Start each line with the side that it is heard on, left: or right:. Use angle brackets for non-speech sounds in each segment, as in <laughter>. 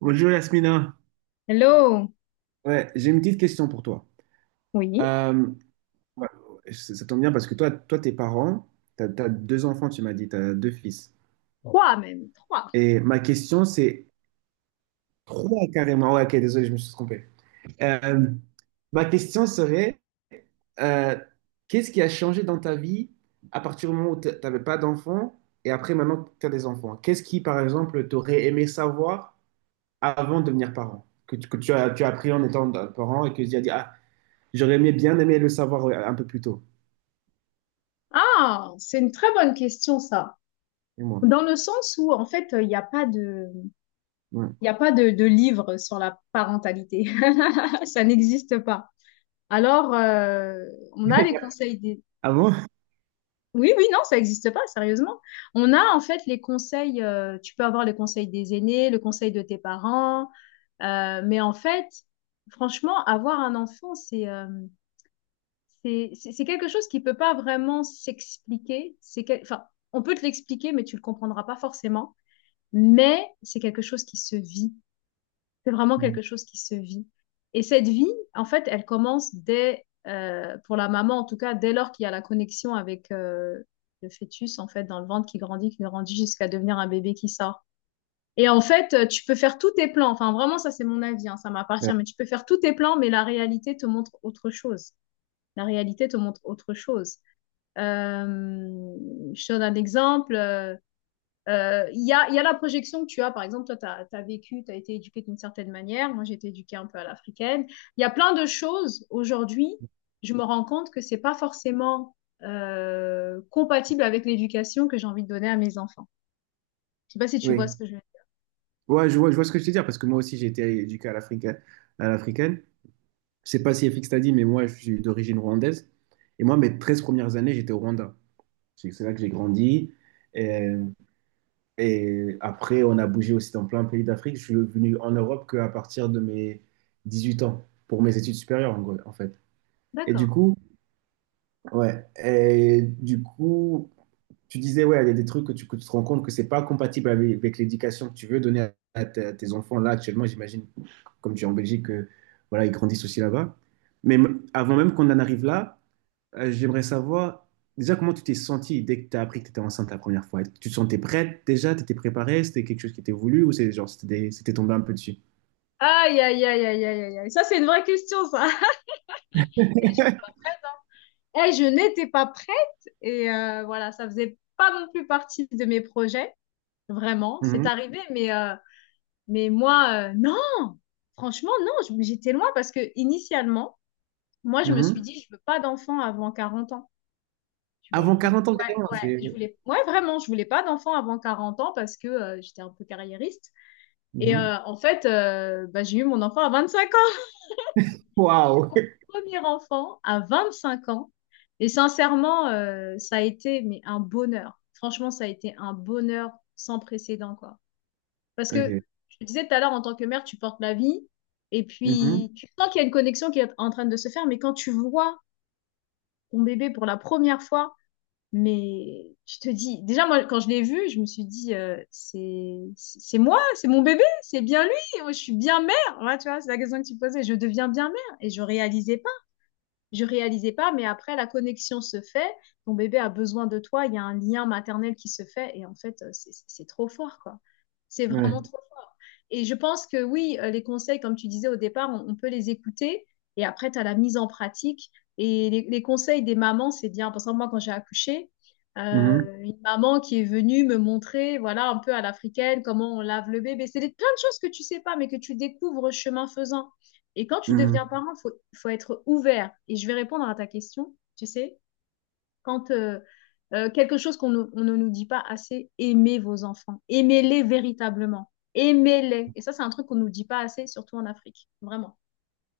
right: Bonjour Yasmina.
left: Hello,
right: Ouais, j'ai une petite question pour toi.
left: oui,
right: Euh, ouais, ça tombe bien parce que toi, tes parents, t'as deux enfants, tu m'as dit, t'as deux fils.
left: trois même, trois.
right: Et ma question, c'est trois carrément. Ouais, ok, désolé, je me suis trompé. Euh, ma question serait, euh, qu'est-ce qui a changé dans ta vie à partir du moment où t'avais pas d'enfants et après maintenant que t'as des enfants? Qu'est-ce qui, par exemple, t'aurais aimé savoir avant de devenir parent? Que tu as appris en étant parent et que tu as dit, ah, J'aurais bien aimé le savoir un peu plus tôt.
left: Ah, c'est une très bonne question ça.
right: Et moi.
left: Dans le sens où en fait
right: Ouais.
left: il y a pas de livre sur la parentalité, <laughs> ça n'existe pas. Alors on a les
right: <laughs>
left: conseils des,
right: Ah bon?
left: oui, oui, non, ça n'existe pas sérieusement. On a en fait les conseils, tu peux avoir les conseils des aînés, le conseil de tes parents, mais en fait franchement avoir un enfant c'est quelque chose qui ne peut pas vraiment s'expliquer. Enfin, on peut te l'expliquer, mais tu ne le comprendras pas forcément. Mais c'est quelque chose qui se vit. C'est vraiment
right: Mhm.
left: quelque chose qui se vit. Et cette vie, en fait, elle commence dès, pour la maman en tout cas, dès lors qu'il y a la connexion avec le fœtus, en fait, dans le ventre qui grandit jusqu'à devenir un bébé qui sort. Et en fait, tu peux faire tous tes plans. Enfin, vraiment, ça, c'est mon avis, hein, ça m'appartient.
right: Ouais.
left: Mais tu peux faire tous tes plans, mais la réalité te montre autre chose. La réalité te montre autre chose. Euh, je te donne un exemple. Il y a la projection que tu as. Par exemple, toi, tu as été éduqué d'une certaine manière. Moi, j'ai été éduquée un peu à l'africaine. Il y a plein de choses. Aujourd'hui, je me rends compte que c'est pas forcément compatible avec l'éducation que j'ai envie de donner à mes enfants. Je sais pas si tu vois
right: Oui.
left: ce que je veux dire.
right: Ouais, je vois ce que je veux dire parce que moi aussi j'ai été éduqué à l'africaine. À l'africaine. Je sais pas si FX t'a dit, mais moi je suis d'origine rwandaise. Et moi, mes 13 premières années, j'étais au Rwanda. C'est là que j'ai grandi. Et, et après, on a bougé aussi dans plein de pays d'Afrique. Je suis venu en Europe qu'à partir de mes 18 ans pour mes études supérieures, en gros, en fait. Et du
left: D'accord.
right: coup, ouais. Et du coup, tu disais, ouais, il y a des trucs que tu te rends compte que c'est pas compatible avec l'éducation que tu veux donner à tes enfants là actuellement. J'imagine, comme tu es en Belgique, que, voilà, ils grandissent aussi là-bas. Mais avant même qu'on en arrive là, j'aimerais savoir déjà comment tu t'es sentie dès que tu as appris que tu étais enceinte la première fois. Tu te sentais prête déjà? Tu étais préparée? C'était quelque chose qui était voulu ou c'est genre, c'était tombé un peu dessus?
left: Aïe, aïe, aïe, aïe, aïe, aïe. Aïe. Ça, c'est une vraie question, ça. <laughs> Eh, j'étais pas prête, hein. Eh, je n'étais pas prête et voilà, ça faisait pas non plus partie de mes projets. Vraiment, c'est
right: Mhm,
left: arrivé, mais moi, non, franchement, non, j'étais loin parce que initialement, moi, je me suis
right: mhm.
left: dit, je veux pas d'enfant avant 40 ans, tu vois.
right: Avant 40 ans,
left: Ouais,
right: carrément,
left: ouais,
right: c'est.
left: ouais, vraiment, je voulais pas d'enfant avant 40 ans parce que j'étais un peu carriériste.
right: Mhm.
left: En fait, bah, j'ai eu mon enfant à 25 ans. J'ai eu
right: Waouh!
left: mon
right: <laughs>
left: premier enfant à 25 ans. Et sincèrement, ça a été mais un bonheur. Franchement, ça a été un bonheur sans précédent, quoi. Parce que
right: Ok.
left: je te disais tout à l'heure, en tant que mère, tu portes la vie et
right: Mhm,
left: puis tu sens qu'il y a une connexion qui est en train de se faire, mais quand tu vois ton bébé pour la première fois, mais tu te dis, déjà moi, quand je l'ai vu, je me suis dit, c'est moi, c'est mon bébé, c'est bien lui, moi, je suis bien mère. Voilà, tu vois, c'est la question que tu posais, je deviens bien mère et je réalisais pas, mais après, la connexion se fait. Ton bébé a besoin de toi. Il y a un lien maternel qui se fait. Et en fait, c'est trop fort, quoi. C'est
right: ouais.
left: vraiment trop fort. Et je pense que oui, les conseils, comme tu disais au départ, on peut les écouter. Et après, tu as la mise en pratique. Et les conseils des mamans, c'est bien. Par exemple, moi, quand j'ai accouché,
right: Mhm,
left: une maman qui est venue me montrer, voilà, un peu à l'africaine, comment on lave le bébé. Plein de choses que tu sais pas, mais que tu découvres chemin faisant. Et quand tu deviens
right: mhm.
left: parent, il faut être ouvert. Et je vais répondre à ta question, tu sais, quand quelque chose qu'on ne nous dit pas assez, aimez vos enfants, aimez-les véritablement, aimez-les. Et ça, c'est un truc qu'on ne nous dit pas assez, surtout en Afrique, vraiment.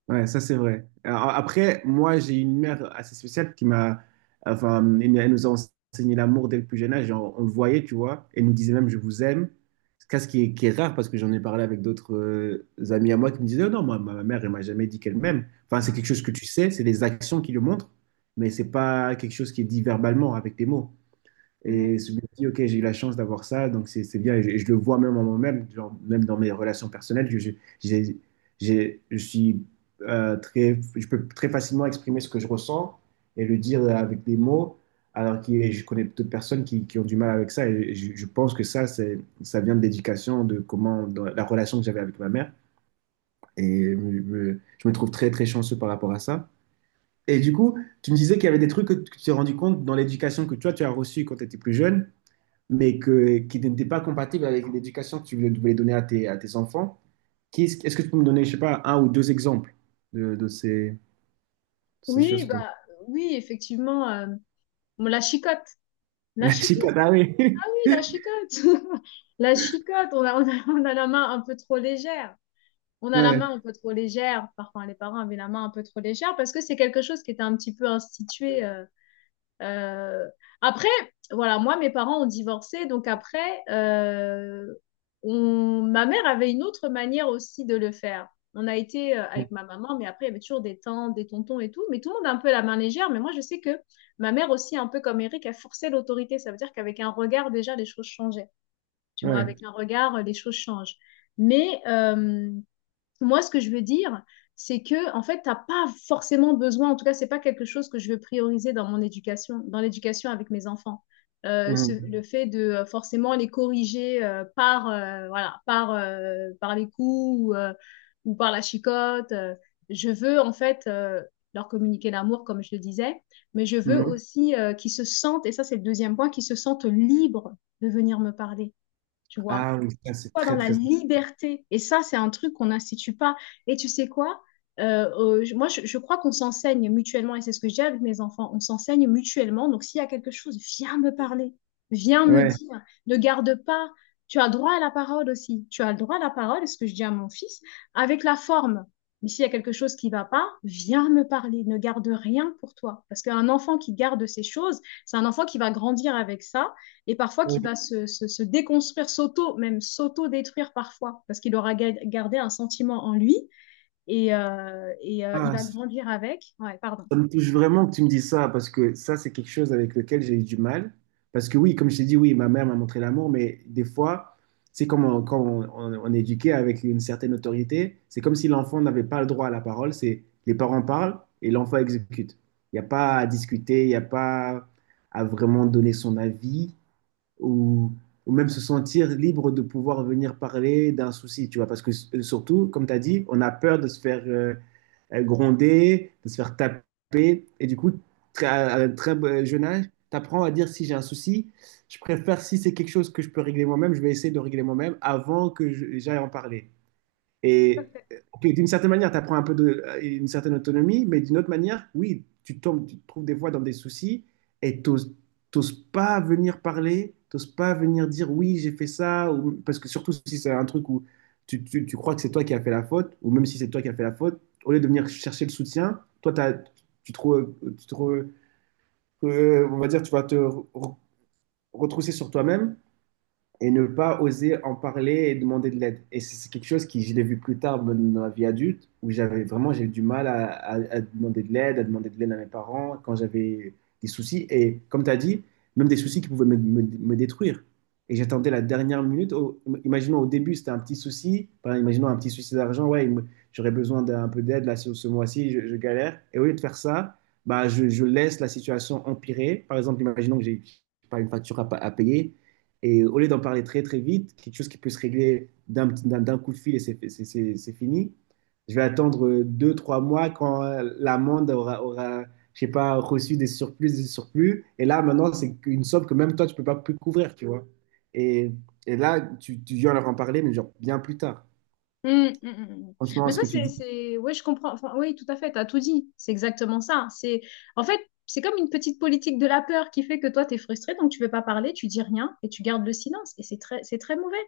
right: Ouais, ça c'est vrai. Après, moi j'ai une mère assez spéciale qui m'a, enfin, elle nous a enseigné l'amour dès le plus jeune âge. On le voyait, tu vois. Elle nous disait même je vous aime. C'est ce qui est rare parce que j'en ai parlé avec d'autres amis à moi qui me disaient, oh non, moi, ma mère elle m'a jamais dit qu'elle m'aime. Enfin, c'est quelque chose que tu sais, c'est les actions qui le montrent, mais c'est pas quelque chose qui est dit verbalement avec tes mots.
left: Ouais.
right: Et je me dis, ok, j'ai eu la chance d'avoir ça, donc c'est bien. Et je le vois même en moi-même, genre, même dans mes relations personnelles, j'ai- j'ai- je suis je peux très facilement exprimer ce que je ressens et le dire avec des mots, alors que je connais d'autres personnes qui ont du mal avec ça. Et je pense que ça vient de l'éducation, de comment, de la relation que j'avais avec ma mère. Et je me trouve très, très chanceux par rapport à ça. Et du coup, tu me disais qu'il y avait des trucs que tu t'es rendu compte dans l'éducation que toi, tu as reçue quand tu étais plus jeune mais qui n'était pas compatible avec l'éducation que tu voulais donner à tes, enfants. Quest ce est-ce que tu peux me donner, je sais pas, un ou deux exemples de ces
left: Oui,
right: choses dont...
left: bah oui, effectivement. Bon,
right: <laughs>
left: la
right: La
left: chicotte,
right: chicane, ah oui.
left: ah oui, la
right: <laughs>
left: chicotte, <laughs> la chicotte, on a la main un peu trop légère. On a la main
right: Ouais,
left: un peu trop légère, parfois les parents avaient la main un peu trop légère parce que c'est quelque chose qui était un petit peu institué. Euh. Après, voilà, moi, mes parents ont divorcé, donc après, ma mère avait une autre manière aussi de le faire. On a été avec ma maman, mais après, il y avait toujours des tantes, des tontons et tout, mais tout le monde a un peu la main légère. Mais moi, je sais que ma mère aussi, un peu comme Eric, a forcé l'autorité. Ça veut dire qu'avec un regard, déjà, les choses changeaient. Tu vois,
right: ouais.
left: avec un regard, les choses changent. Mais moi, ce que je veux dire, c'est que, en fait, t'as pas forcément besoin, en tout cas, c'est pas quelque chose que je veux prioriser dans mon éducation, dans l'éducation avec mes enfants. Euh, ce- le
right: Mhm.
left: fait de forcément les corriger par les coups ou par la chicotte. Je veux, en fait, leur communiquer l'amour, comme je le disais, mais je veux
right: Mhm.
left: aussi qu'ils se sentent, et ça, c'est le deuxième point, qu'ils se sentent libres de venir me parler, tu vois,
right: Ah oui, ça
left: qui
right: c'est
left: soient dans
right: très
left: la
right: très...
left: liberté. Et ça, c'est un truc qu'on n'institue pas. Et tu sais quoi? Moi, je crois qu'on s'enseigne mutuellement, et c'est ce que j'ai avec mes enfants, on s'enseigne mutuellement. Donc, s'il y a quelque chose, viens me parler, viens me
right: Ouais.
left: dire, ne garde pas. Tu as droit à la parole aussi. Tu as le droit à la parole, c'est ce que je dis à mon fils, avec la forme. Mais s'il y a quelque chose qui ne va pas, viens me parler, ne garde rien pour toi. Parce qu'un enfant qui garde ces choses, c'est un enfant qui va grandir avec ça et parfois
right: Ouais.
left: qui va se déconstruire, même s'auto-détruire parfois, parce qu'il aura gardé un sentiment en lui et il
right: Ah,
left: va grandir avec. Ouais, pardon.
right: ça me touche vraiment que tu me dises ça, parce que ça, c'est quelque chose avec lequel j'ai eu du mal. Parce que oui, comme je t'ai dit, oui, ma mère m'a montré l'amour, mais des fois, c'est comme quand on est éduqué avec une certaine autorité, c'est comme si l'enfant n'avait pas le droit à la parole, c'est les parents parlent et l'enfant exécute. Il n'y a pas à discuter, il n'y a pas à vraiment donner son avis ou, ou même se sentir libre de pouvoir venir parler d'un souci, tu vois. Parce que surtout, comme tu as dit, on a peur de se faire gronder, de se faire taper. Et du coup, à un très jeune âge, tu apprends à dire si j'ai un souci, je préfère si c'est quelque chose que je peux régler moi-même, je vais essayer de régler moi-même avant que j'aille en parler. Et puis, d'une certaine manière, tu apprends un peu de, une certaine autonomie, mais d'une autre manière, oui, tu tombes, tu te trouves des fois dans des soucis et t'oses pas venir parler, t'oses pas venir dire oui, j'ai fait ça, ou, parce que surtout si c'est un truc où tu crois que c'est toi qui as fait la faute, ou même si c'est toi qui as fait la faute, au lieu de venir chercher le soutien, toi, tu te, re- tu te re- on va dire, tu vas te retrousser sur toi-même et ne pas oser en parler et demander de l'aide. Et c'est quelque chose qui, je l'ai vu plus tard même dans la vie adulte, où j'avais vraiment, j'ai eu du mal à demander de l'aide, à demander de l'aide à mes parents quand j'avais des soucis. Et comme tu as dit, même des soucis qui pouvaient me détruire. Et j'attendais la dernière minute. Imaginons au début, c'était un petit souci. Par exemple, imaginons un petit souci d'argent. Ouais, j'aurais besoin d'un peu d'aide là ce mois-ci, je galère. Et au lieu de faire ça, bah, je laisse la situation empirer. Par exemple, imaginons que j'ai pas une facture à payer et au lieu d'en parler très très vite, quelque chose qui peut se régler d'un coup de fil et c'est fini, je vais attendre deux, trois mois quand l'amende aura, je sais pas, reçu des surplus, des surplus. Et là, maintenant, c'est une somme que même toi, tu peux pas plus couvrir, tu vois. Et, et là, tu viens leur en parler, mais genre bien plus tard.
left: Mm, mm, mm, mm.
right: Franchement,
left: Mais
right: ce
left: ça,
right: que tu dis.
left: c'est... Ouais, je comprends. Enfin, oui, tout à fait, t'as tout dit. C'est exactement ça. C'est... En fait, c'est comme une petite politique de la peur qui fait que toi, t'es frustré, donc tu veux pas parler, tu dis rien et tu gardes le silence. Et c'est très mauvais.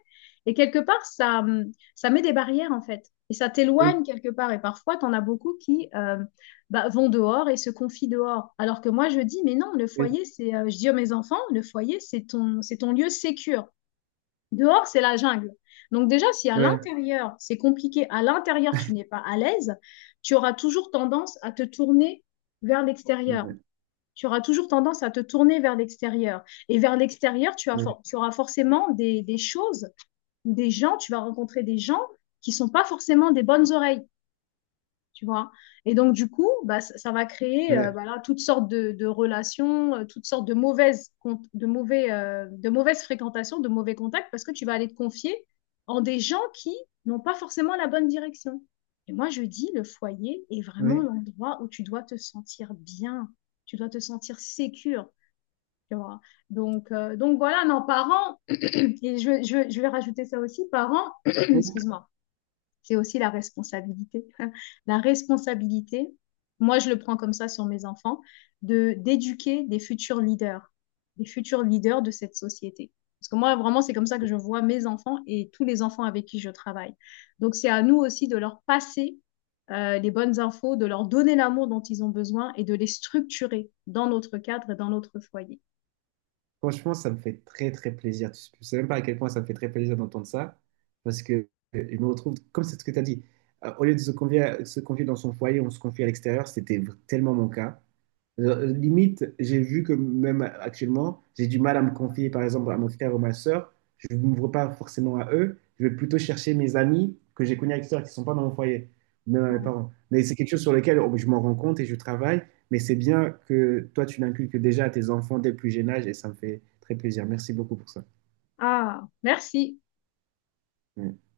left: Et quelque part, ça met des barrières, en fait. Et ça
right: Oui,
left: t'éloigne quelque part. Et parfois, t'en as beaucoup qui bah, vont dehors et se confient dehors. Alors que moi, je dis, mais non, le
right: oui,
left: foyer, je dis à mes enfants, le foyer, c'est ton lieu sécure. Dehors, c'est la jungle. Donc déjà, si à
right: ouais,
left: l'intérieur, c'est compliqué, à l'intérieur, tu n'es pas à l'aise, tu auras toujours tendance à te tourner vers l'extérieur.
right: ouais,
left: Tu auras toujours tendance à te tourner vers l'extérieur. Et vers l'extérieur, tu,
right: ouais,
left: for- tu auras forcément des choses, des gens, tu vas rencontrer des gens qui ne sont pas forcément des bonnes oreilles, tu vois. Et donc, du coup, bah, ça va créer
right: ouais.
left: voilà, toutes sortes de relations, toutes sortes de mauvaises, con- de mauvais, de mauvaises fréquentations, de mauvais contacts, parce que tu vas aller te confier en des gens qui n'ont pas forcément la bonne direction. Et moi, je dis, le foyer est vraiment
right: Oui.
left: l'endroit où tu dois te sentir bien, tu dois te sentir sécure, tu vois. Donc, voilà, non, parents, et je vais rajouter ça aussi, parents, <clears throat>
right: Oui.
left: excuse-moi, c'est aussi la responsabilité. <laughs> La responsabilité, moi je le prends comme ça sur mes enfants, de d'éduquer des futurs leaders de cette société. Parce que moi, vraiment, c'est comme ça que je vois mes enfants et tous les enfants avec qui je travaille. Donc, c'est à nous aussi de leur passer les bonnes infos, de leur donner l'amour dont ils ont besoin et de les structurer dans notre cadre et dans notre foyer.
right: Franchement, ça me fait très très plaisir. Tu ne sais même pas à quel point ça me fait très plaisir d'entendre ça, parce que je me retrouve, comme c'est ce que tu as dit, au lieu de se confier, se confier dans son foyer, on se confie à l'extérieur, c'était tellement mon cas. Limite, j'ai vu que même actuellement, j'ai du mal à me confier, par exemple, à mon frère ou ma soeur. Je ne m'ouvre pas forcément à eux. Je vais plutôt chercher mes amis que j'ai connus à l'extérieur qui ne sont pas dans mon foyer, même à mes
left: Ouais.
right: parents. Mais c'est quelque chose sur lequel oh, je m'en rends compte et je travaille. Mais c'est bien que toi, tu l'inculques déjà à tes enfants dès le plus jeune âge et ça me fait très plaisir. Merci beaucoup pour ça.
left: Ah, merci.
right: Mm.